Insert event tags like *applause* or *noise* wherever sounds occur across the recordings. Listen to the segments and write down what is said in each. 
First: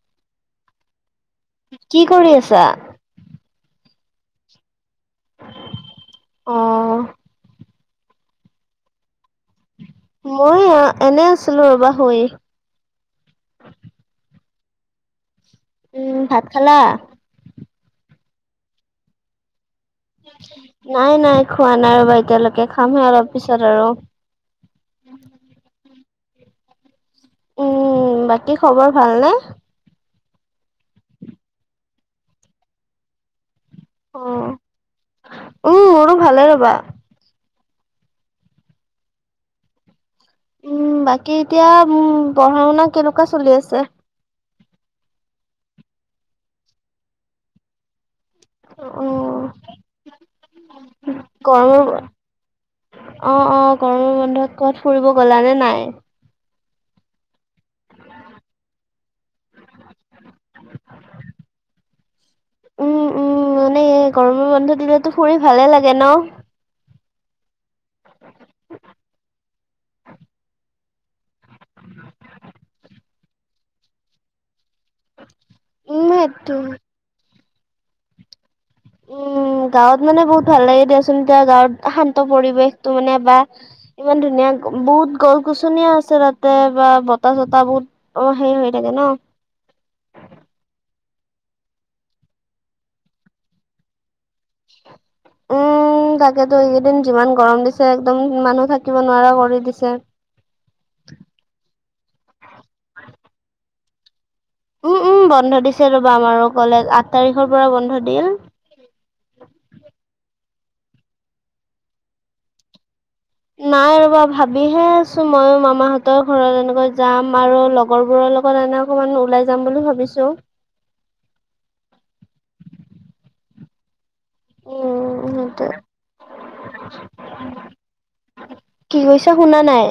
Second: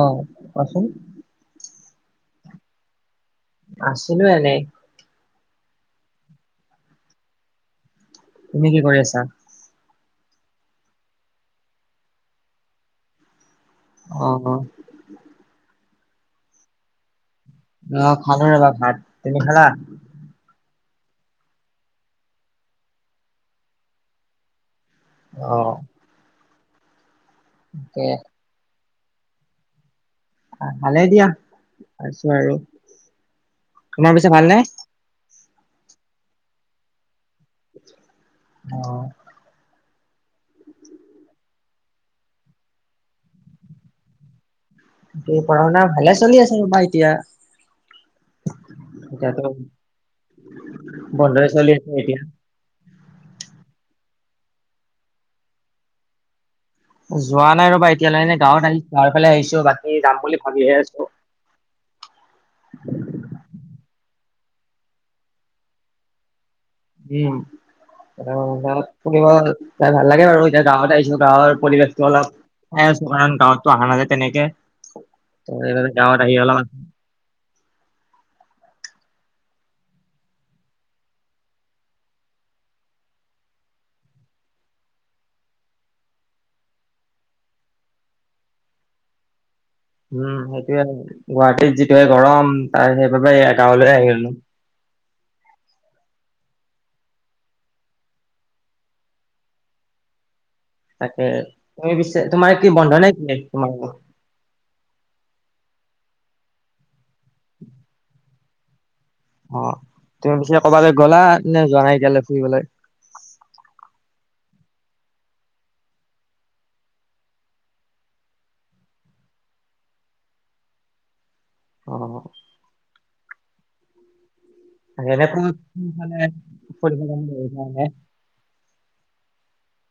*unintelligible* অ, কোৱাচোন? কি কৰি আছা? আছিলো এনেই। অ', তুমি কি কৰি আছা? মই এনে আছিলো ৰবা শুই। অঁ অঁ উম, ভাত খালা? অঁ খালো ৰবা ভাত, তুমি খালা? *unintelligible* নাই নাই খোৱা নাই ৰব এতিয়ালৈকে খামহে অলপ পিছত আৰু। অঁ তাকে, উম, বাকী খবৰ ভাল নে? আহ ভালে দিয়া, আছো আৰু, তোমাৰ পিছে ভাল অ', নে? উম আৰু ভালে ৰ'বা। অঁ উম বাকী এতিয়া উম পঢ়া শুনা কেনেকুৱা চলি আছে? এ পঢ়া শুনা ভালে চলি আছে ৰ'বা এতিয়া। এতিয়াটো, অ', বন্ধয়ে চলি আছে এতিয়া। অঁ অঁ গৰমৰ বন্ধত ক'ত ফুৰিব গলা নে নাই? যোৱা নাই ৰ'বা এতিয়ালে এনে গাঁৱত আহি গাঁৱৰ ফালে আহিছো বাকী যাম বুলি ভাবিহে আছো। উম উম মানে গৰমৰ বন্ধ দিলেতো ফুৰি ভালে লাগে ন? উম ফুৰিব যায় ভাল লাগে বাৰু, এতিয়া গাঁৱত আহিছো গাঁৱৰ পৰিৱেশটো অলপ- চাই আছো কাৰণ গাঁৱতো অহা নাযায় তেনেকে, ত' উম, গাঁৱত আহি সেইটো অলমান- উম গাঁৱত মানে বহুত ভাল লাগে দিয়াচোন, এতিয়া গাঁৱত শান্ত পৰিৱেশটো মানে বা- ইমান ধুনীয়া বহুত গছ গছনিও আছে তাতে, বা বতাহ চতাহ বহুত- অঁ সেই হয় থাকে ন। উম সেইটোৱে গুৱাহাটীত যিটো হে গৰম তা সেইবাবে গাঁৱলৈ আহি দিলো। উম তাকেতো এইকেইদিন যিমান গৰম দিছে একদম মানুহ থাকিব নোৱাৰা কৰি দিছে। তাকে তুমি পিছে তোমাৰ কি বন্ধ নে কি তোমাৰও। উম উম বন্ধ দিছে ৰ'বা আমাৰো কলেজ, আঠ তাৰিখৰ পৰা বন্ধ দিলে। অঁ তুমি পিছে ক'বালৈ গ'লা নে যোৱা নাই এতিয়ালে ফুৰিবলৈ? নাই ৰবা ভাবিহে আছো ময়ো মামাহঁতৰ ঘৰত এনেকৈ যাম আৰু লগৰ বোৰৰ লগত- ণে অকমান ওলাই যাম বুলি ভাবিছো। অ অ তাকে উম এতিয়া কোন সেইটোৱে কোন ফালে ফুৰিব যাম বুলি ভাবিছা এনেই। কি কৈছা শুনা নাই!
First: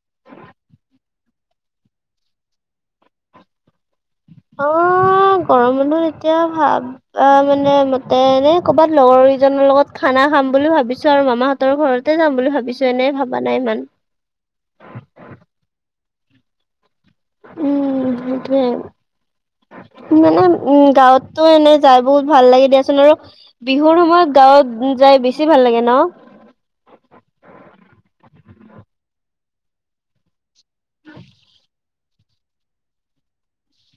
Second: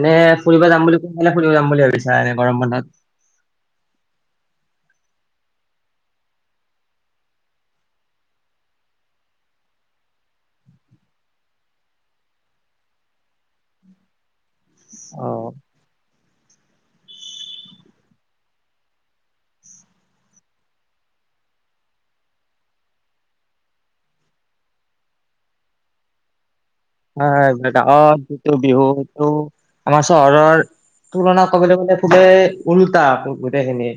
এনে ফুৰিব যাম বুলি কৈ কোন ফালে ফুৰিব যাম বুলি ভাবিছা এনে গৰম বন্ধত। অঁ গৰম বন্ধ এতিয়া ভাব- অঁ মানে মতে ন কৰ'বাত লগৰ কেইজনৰ লগত খানা খাম বুলি ভাবিছো আৰু মামাহত- তৰ ঘৰতে যাম বুলি ভাবিছো এনেই ভাবা নাই ইমান। অ উম, সেইটোৱে। মানে উম গাঁৱততো এনেই যাই বহুত ভাল লাগে দিয়াচোন, আৰু- বিহুৰ সময়ত গাঁৱত যাই বেছি ভাল লাগে ন। হয় গাঁৱত যিটো বিহু এইটো আমাৰ চহৰৰ- তুলনা কৰিবলে গলে ওলোটা গোটেইখিনি-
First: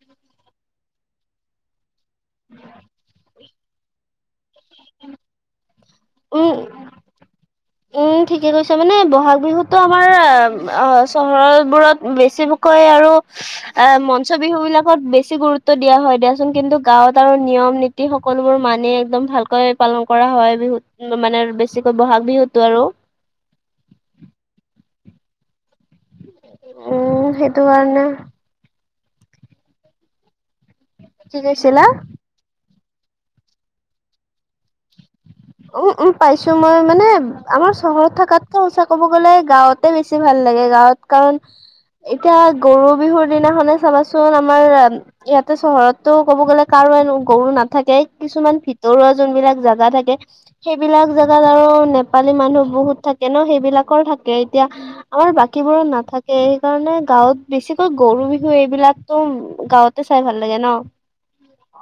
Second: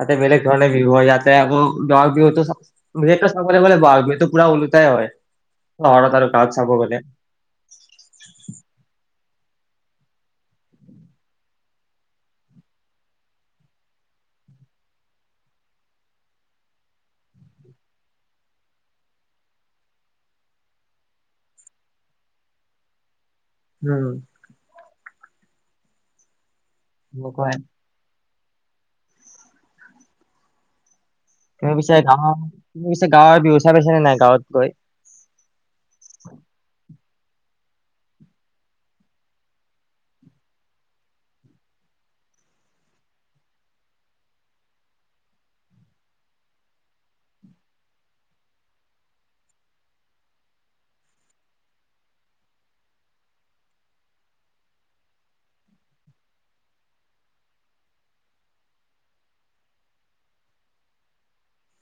তাতে বেলেগ ধৰণে বিহু হয়, ইয়াতে আকৌ- গাওঁৰ বিহুটো বিহুটো পুৰা ওলোটাই হয়। চহৰত আৰু উম, গাওঁত চাব গলে। উম ঠিকে কৈছা, মানে বহাগ বিহুত- তো আমাৰ চহৰ বোৰত বেছিকৈ আৰু- এ মঞ্চ বিহু বিলাকত বেছি গুৰুত্ব দিয়া হয় দিয়াচোন, কিন্তু গাঁৱত আৰু নিয়ম নি - সকলোবোৰ মানি একদম ভালকৈ পালন কৰা হয় বিহুত, মানে বেছিকে ব'হাগ বিহুত। টো আৰু। উম, উম, সেনেকুৱাই সেইটো কাৰণে। কি তুমি কৈছিলা পিছে গাওঁ, তুমি পিছে গাঁৱৰ বিহু চাই পাইছনেে নাই গাঁৱত গৈ? উম উম, পাইছো মই মানে, আমাৰ চহৰত থকাতকে সঁচা ক'ব গ'লে গাঁৱতে বেছি ভাল লাগে গাঁৱত কাৰণ, এতিয়া গৰু বিহুৰ দিনাখনে চাবাচোন আমাৰ ইয়াতে চহৰততো ক'ব গ'লে কাৰো গৰু নাথাকেই, কিছুমান ভিতৰুৱা যোনবিলাক জাগা থাকে। সেইবিলাক জেগাত আৰু, নেপালী মানুহ বহুত থাকে ন' সেইবিলাকৰ থাকে, এতিয়া আমাৰ বাকীবোৰত নাথাকে সেইকাৰণে গাঁৱত বেছিকৈ গৰু বিহু এইবিলাকতো, গাঁৱত টো চাই ভাল লাগে ন'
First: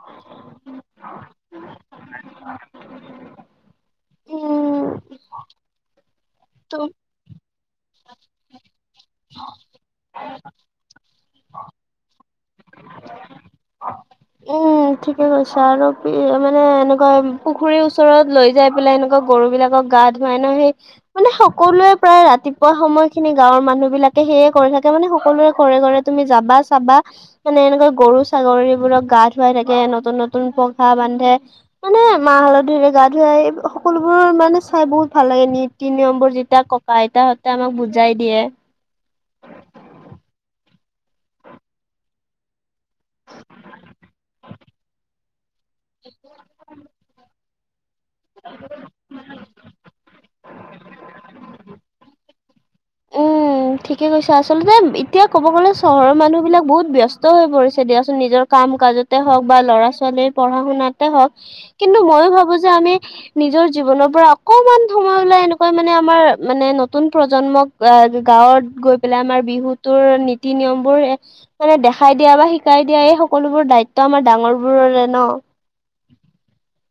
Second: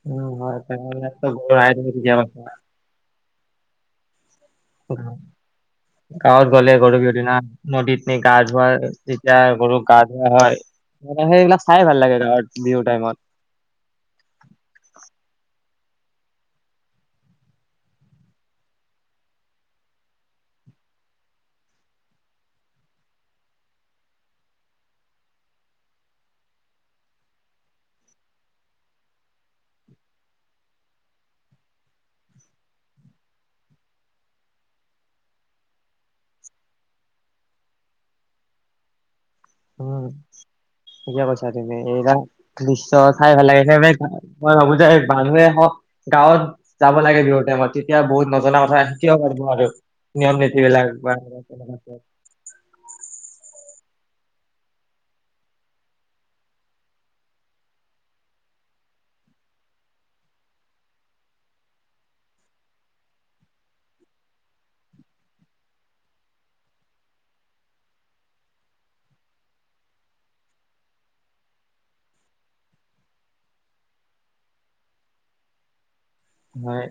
উম হয় তেনেহলে ত' *unintelligible* উম, *unintelligible* গাঁৱত গ'লে ত' গৰু বিহুুৰ দিনা, নদীত নি গা ধুৱাই। তেতিয়া গৰুক গা ধোৱা হয়, সেইবিলাক চাই ভাল লাগে গাওঁত বিহুৰ টাইমত। উম, ঠিকে কৈছা আৰু, মানে এনেকুৱা পুখুৰীৰ ওচৰত লৈ যাই পেলাই এনেকুৱা গৰু বিলাকক গাত মানুহে মানে সকলোৱে প্ৰায় ৰাতিপুৱা সময় খিনি গাঁৱৰ মানুহ বিলাকে সেয়ে কৰি থাকে মানে সকলোৱে ঘৰে ঘৰে তুমি যাবা চাবা, মানে এনেকৈ গৰু ছাগলীবোৰক গা ধুৱাই থাকে নতুন নতুন পঘা বান্ধে। মানে মাহ হালধিৰে গা ধুৱাই এই সকলোবোৰৰ মানে চাই বহুত ভাল লাগে নীতি নিয়মবোৰ যেতিয়া আইতাহতে আমাক বুজাই দিয়ে। উম, ধুনীয়া কৈছা তুমি *unintelligible* দৃশ্য চাই ভাল লাগে সেইকাৰণে, মই ভাবো যে মানুহে হওক গাঁৱত, যাব লাগে বিহু টাইমত। এতিয়া বহুত নজনা কথা শিকিব পাৰিব আৰু, নিয়ম নীতি বিলাক বা *unintelligible* উম, ঠিকে কৈছে আচলতে এতিয়া ক'ব গ'লে চহৰৰ মানুহবিলাক বহুত ব্যস্ত হৈ পৰিছে দিয়াচোন নিজৰ কাম কাজত। হওক বা ল'ৰা ছোৱালীৰ পঢ়াশুনাতে হওক, কিন্তু মইয়ো ভাবো যে আমি নিজৰ জীৱনৰ পৰা অকমান সময় উলাই এনেকুৱা মানে আমাৰ মানে নতুন প্ৰজন্মক আহ গাঁৱত গৈ পেলাই আমাৰ বিহুটো নীতি নিয়মবোৰ মানে দেখাই দিয়া বা শিকাই দিয়া এই সকলোবোৰ দায়িত্ব আমাৰ ডাঙৰ বোৰৰে ন'। হয়,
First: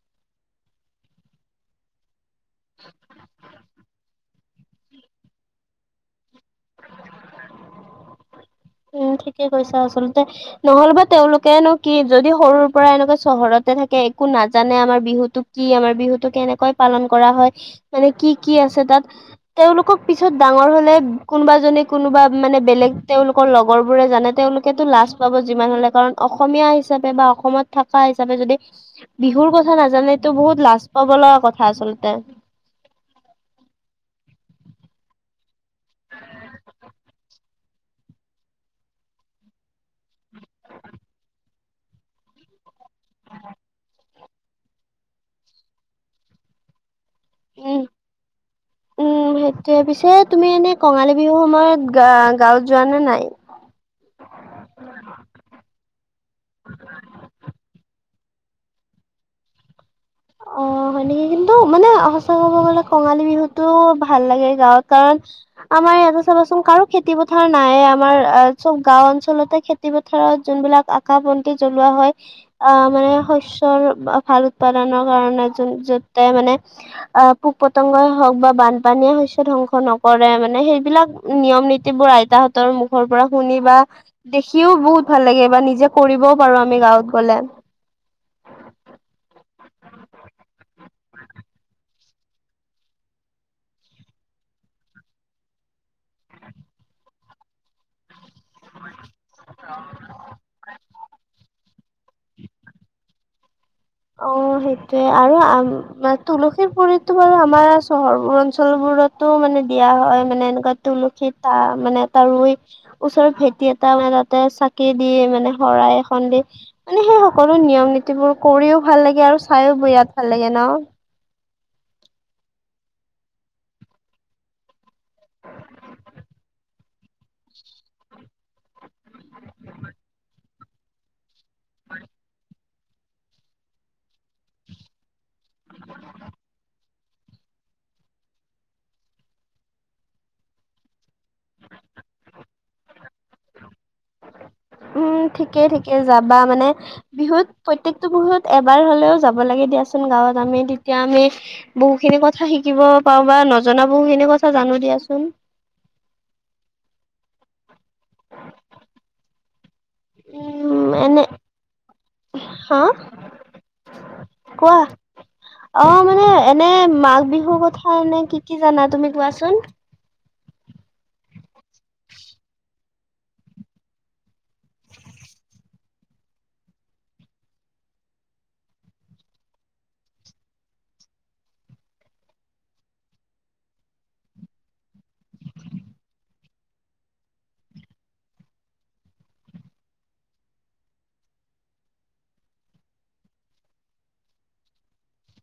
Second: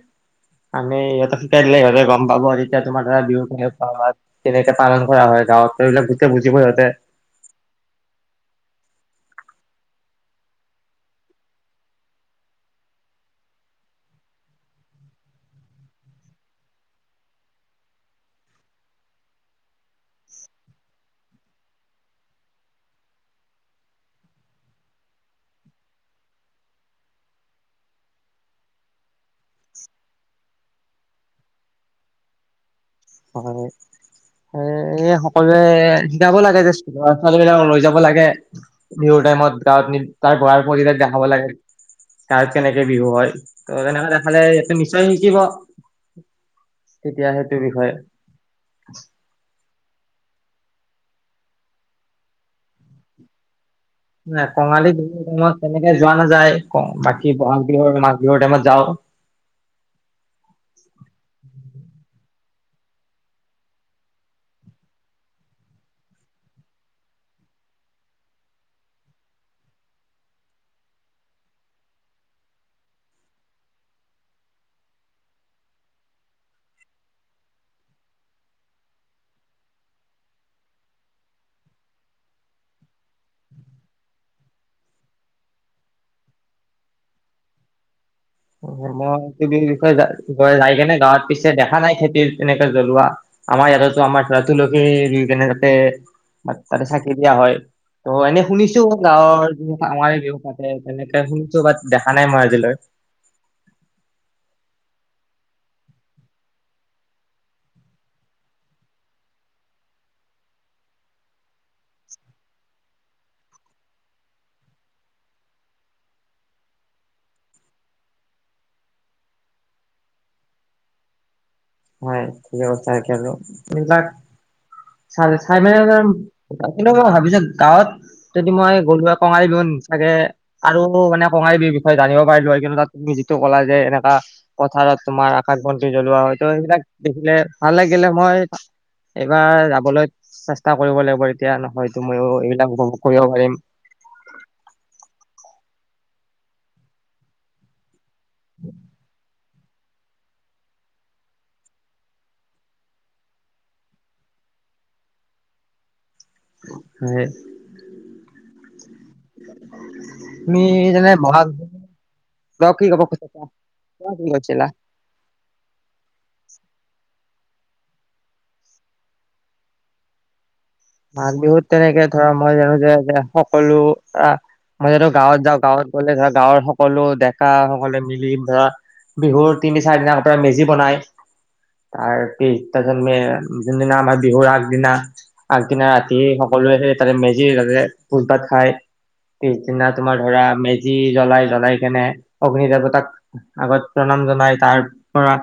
আমি ইহঁতে শিকাই দিলে সিহঁতে গম পাব এতিয়া তোমাৰ ধৰা বিহু *unintelligible* অ', তেনেকে পালন কৰা হয় গাঁৱত এইবিলাক গোটে বুজিব সিহঁতে। উম, ঠিকে কৈছা আচলতে নহ'লেবা তেওঁলোকেউনো কি, যদি সৰুৰ পৰা এনেকুৱা চহৰতে থাকে একো নাজানে আমাৰ বিহুতোক কি আমাৰ বিহুতটো কেনেকৈ পালন কৰা হয়, মানে কি কি আছে তাত। তেওঁলোকক পিছত ডাঙৰ হলে, কোনোবা জনে কোনোবা মানে বেলেগ তেওঁলোক *unintelligible* লগৰবোৰে জানে তেওঁলোকেতো লাজ পাব যিমান হলে কাৰণ অসমীয়া হিচাপে বা অসমত থকা হিচাপে যদি, বিহুৰ কথা নাজানোটো বহুত লাজ পাব লগা কথা আচলতে। হয়, এ সকলোৱে শিকাব লাগে যে, ল'ৰা ছোৱালী বিলাক লৈ যাব লাগে। বিহু টাইমত গাঁৱত নি তাৰ গাৱঁৰ পৰিবেশ দেখাব লাগে। গাৱঁত কেনেকে বিহু হয়, ত' তেনেকে দেখালে সিহঁতি নিশ্চয় শিকিব। তেতিয়া সেইটো বিষয়ে তে পিছে তুমি এনে কঙালী বিহৰু সময়ত গা-গাঁৱত যোৱা নে নাই? নাই কঙালী বিহুৰ টাইমত তেনেকে যোৱা নাযায়, বাকী বহাগ বিহুৰ, মাঘ বিহুৰ টাইমত যাওঁ। অ', হয় নেকি কিন্তু মানে সঁচা ক'ব গলে কঙালী বিহুটো ভাল লাগে গাঁৱত কাৰণ আমাৰ ইয়াতে চাবাচোন কাৰো খেতি পথাৰ নাইয়ে আমাৰ চব গাওঁ অঞ্চলতে খেত খেতি পথাৰত যোনবিলাক আকাশ বন্তি জ্বলোৱা হয়। আহ মানে শস্যৰ ভাল উৎপাদনৰ কাৰণে য যতে মানে, আহ পোক পতংগই হওক বা বানপানীয়ে শস্য ধ্বংস নকৰে মানে সেইবিলাক, নিয়ম নীতিবোৰ আইতাহঁতৰ মুখৰ পৰা শুনি বা, দেখিও বহুত ভাল লাগে বা নিজে কৰিবও পাৰো আমি গাঁৱত গ'লে। মই এইটো বিষয়ে যাই কেনে গাঁৱত পিছে দেখা নাই খেতিৰ এনেকে জ্বলোৱা। আমাৰ ইয়াতেতো আমাৰ তুলসী ৰুই কেনে তাতে, বাত তাতে চাকি দিয়া হয় ত' এনে, শুনিছো গাঁৱৰ যি আমাৰ বিহু পাতে তেনেকে শুনিছো বাত দেখা নাই মই আজিলৈ। অ সেইটোয়ে আৰু আম তুলসীৰ পুলিতো বাৰু আমাৰ চহৰোৰ অঞ্চল বোৰত, তটো মানে দিয়া হয় মানে এনেকুৱা তুলসী তা মানে এটা ৰুই, ওচৰৰ ভেটি এটা বনাই তাতে চাকি দি মানে শৰাই এখন দি। মানে সেই সকলো নিয়ম নীতিবোৰ কৰিও ভাল লাগে আৰু চাইও বিৰাত ভাল লাগে ন। হয় ঠিকে কৈছা আৰু সেই বিলাক, চাৰে ছাই মেনে *unintelligible* তাত কিন্তু মই ভাবিছো গাঁৱত যদি মই গৰুৱা কঙালী বিহু নথাগে আৰু মানে, কঙালী বিহুৰ বিষয়ে জানিব পাৰিলো হয় কিন্তু তুমি যিটো কলা যে এনেকা পথাৰত তোমাৰ আকাশ বন্তি জ্বলোৱা হয় ত সেইবিলাক দেখিলে ভাল লাগিলে মই, এইবাৰ যাবলৈ চেষ্টা কৰিব লাগিব এতিয়া নহয়তো ময়ো এইবিলাক উপভোগ কৰিব পাৰিম। উম ঠিকেই ঠিকে যাবা মানে, বিহুত প্ৰত্যয়েকটো বিহুত এবাৰ হ'লেও যাব লাগে দিয়াচোন গাঁৱত আমি তেতিয়া আমি। বহু খিনি কথা শিকিব পাওঁ বা নজনা বহুখিনি কথা জানো দিয়াচোন। হয়। তুমি উম যেনে এনে বহাগ, কাক হা কি ক'ব কৈছিলা। মোক কি কৈছিলা। অঁ, মানে এনে মাঘ বিহুৰ কথা এনে কি কি জানা তুমি কোৱাচোন? মাঘ বিহুত তেনেকে ধৰা মই জানোঁ যে এতিয়া সকলো আঁ মই যেতিয়া গাঁৱত যাওঁ গাঁৱত ঘৰলে ধৰা গাঁৱৰ সকলো ডেকা সকলে মিলি ধৰা বিহুৰ তিনি চাৰি দিন আগতে মেজি বনায়। তাৰ পিছদিনা যোনদিনা আমাৰ বিহুৰ আগদিনা। আগদিনা ৰাতি সকলোৱে সেই তাতে মেজি তাতে ভোজ ভাত খায়। পিছদিনা তোমাৰ ধৰা মেজি জ্বলাই জ্বলাই কেনে অগ্নি দেৱতাক। আগত প্ৰণাম জনাই তাৰ পৰা।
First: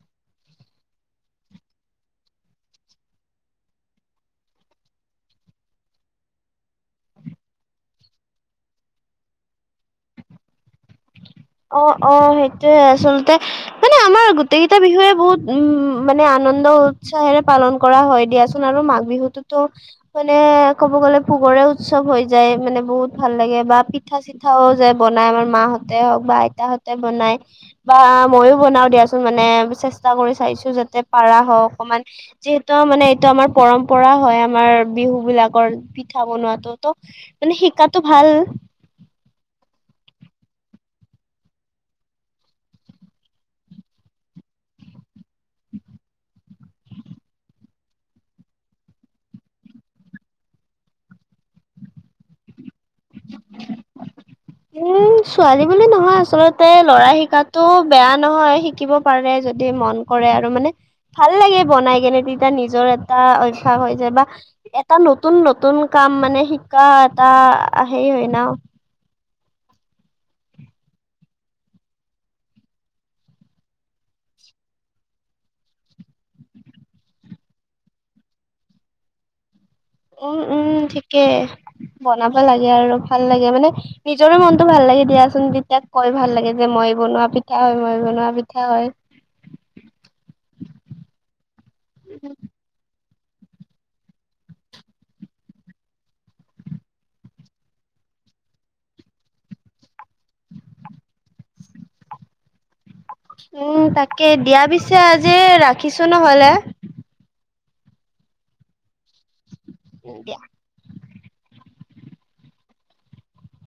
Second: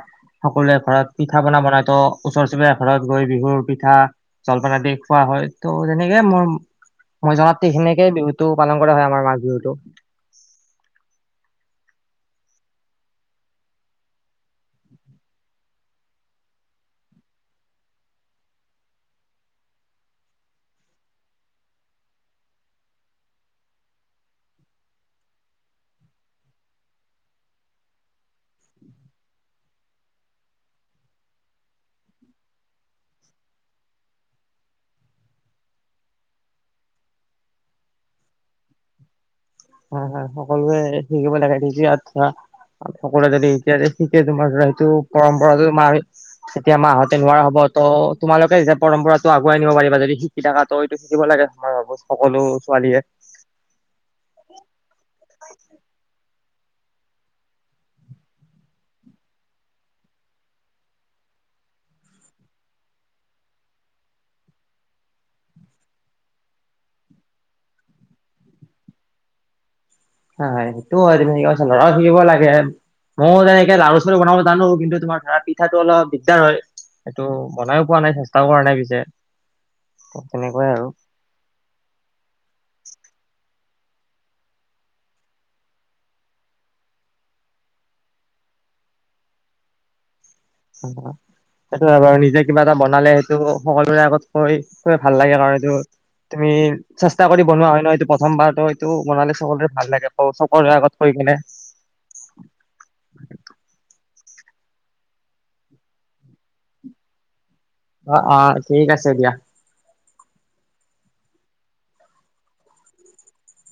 সকলোৱে ঘৰত পিঠা পনা বনাই ত ওচৰ চুবুৰীয়া ঘৰত গৈ বিহুৰ পিঠা জলপান আদি। খোৱা হয় ত' যেনেকে মোৰ মই জনাততে বিহুতটো পালন কৰা হয় আমাৰ মাঘ বিহুতটো। অ অ সেইটোয়ে আচলতে, মানে আমাৰ গোটেইকেইটা বিহুৱে বহুত উম, মানে আনন্দ উৎসাহেৰে পালন কৰা হ'য় দিয়াচোন আৰু মাঘ বিহুতোটো মানে ক'ব গ'লে ভোগৰে উৎসৱ হৈ যায়। মানে বহুত ভাল লাগে বা পিঠা-চিঠা ঠাও যে বনাই আমাৰ মা হঁতে হওক বা আইতাহঁতে বনাই বা মইও বনাও দিয়াচোন। মানে চেষ্টা কৰি চাইছোঁ যাতে পাৰা হও অকমান, যিহেতু মানে এইটো আমাৰ পৰম্পৰা হয়। আমাৰ বিহু বিলাকৰ পিঠা বনোৱাতোটো। মানে শিকাটো ভাল। হয় হয় সকলোৱে শিকিব লাগে নিজে আচ্ছা, সকলোৱে যদি এতিয়া শিকে তোমাৰ ধৰা সেইটো পৰম্পৰাটো মাৰে তেতিয়া মা হঁতে নোৱাৰা হ'ব ত, তোমালোকে যে পৰম্পৰাটো আগুৱাই নিব পাৰিবা যদি শিক কি থাকা ত' এইটো শিকিব লাগে মই ভাৱোঁ সকলো ছোৱালীয়ে। *unintelligible* ও ছোৱালী বুলি নহয় আচলত তে ল'ৰাই শিকাটো বেয়া নহয়। শিকিব পাৰে যদি মন কৰে আৰু মানে ভাল লাগে বনাই কেনে তেতিয়া নিজৰ এটা অভ্যাস হৈছে বা এটা নতুন-নতুন কাম মানে শিকা এটা হেৰি হ'য় ন'। হ'য়, হেতো হয় তোমি ঠিকে কৈছা, *unintelligible* অ' শিকিব লাগে। মও তেনেকে লাৰু- চাৰু বনাব জানোঁ, কিন্তু তোমাৰ ধৰা পিঠাটো অলপ দিগ্‌দাৰ হ'য়। সেইটো বনাইও পোৱা নাই, চেষ্টাও কৰা নাই পিছে। তেনেকুৱাই উম-উম আৰু ঠিকে, বনাব লাগে আৰু ভাল লাগে মানে নিজৰো মনটো ভাল লাগে দিয়াচোন, তেতিয়া কৈ ভাল লাগে যে মই বনোৱা পিঠা হ'য়, মই বনোৱা পিঠা হ'য়। *inaudible* সেইটো হয় বাৰু, নিজে কিবা এটা বনালে সেইটো স' সকলোৰে আগত কৈ, কৈ ভাল লাগে কাৰণ এইটো তুমি চেষ্টা কৰি বনোৱা হ'য় ন', এইটো প্ৰথমবাৰটো এইটো বনালে সকলোৰে ভাল লাগে ক', সকলোৰে আগত কৈ কিনে। উম তাকে, দিয়া পিছে আজি ৰাখিছোঁ ন'হলে। অ'-অ' ঠিক আছে দিয়া। *unintelligible* দিয়া।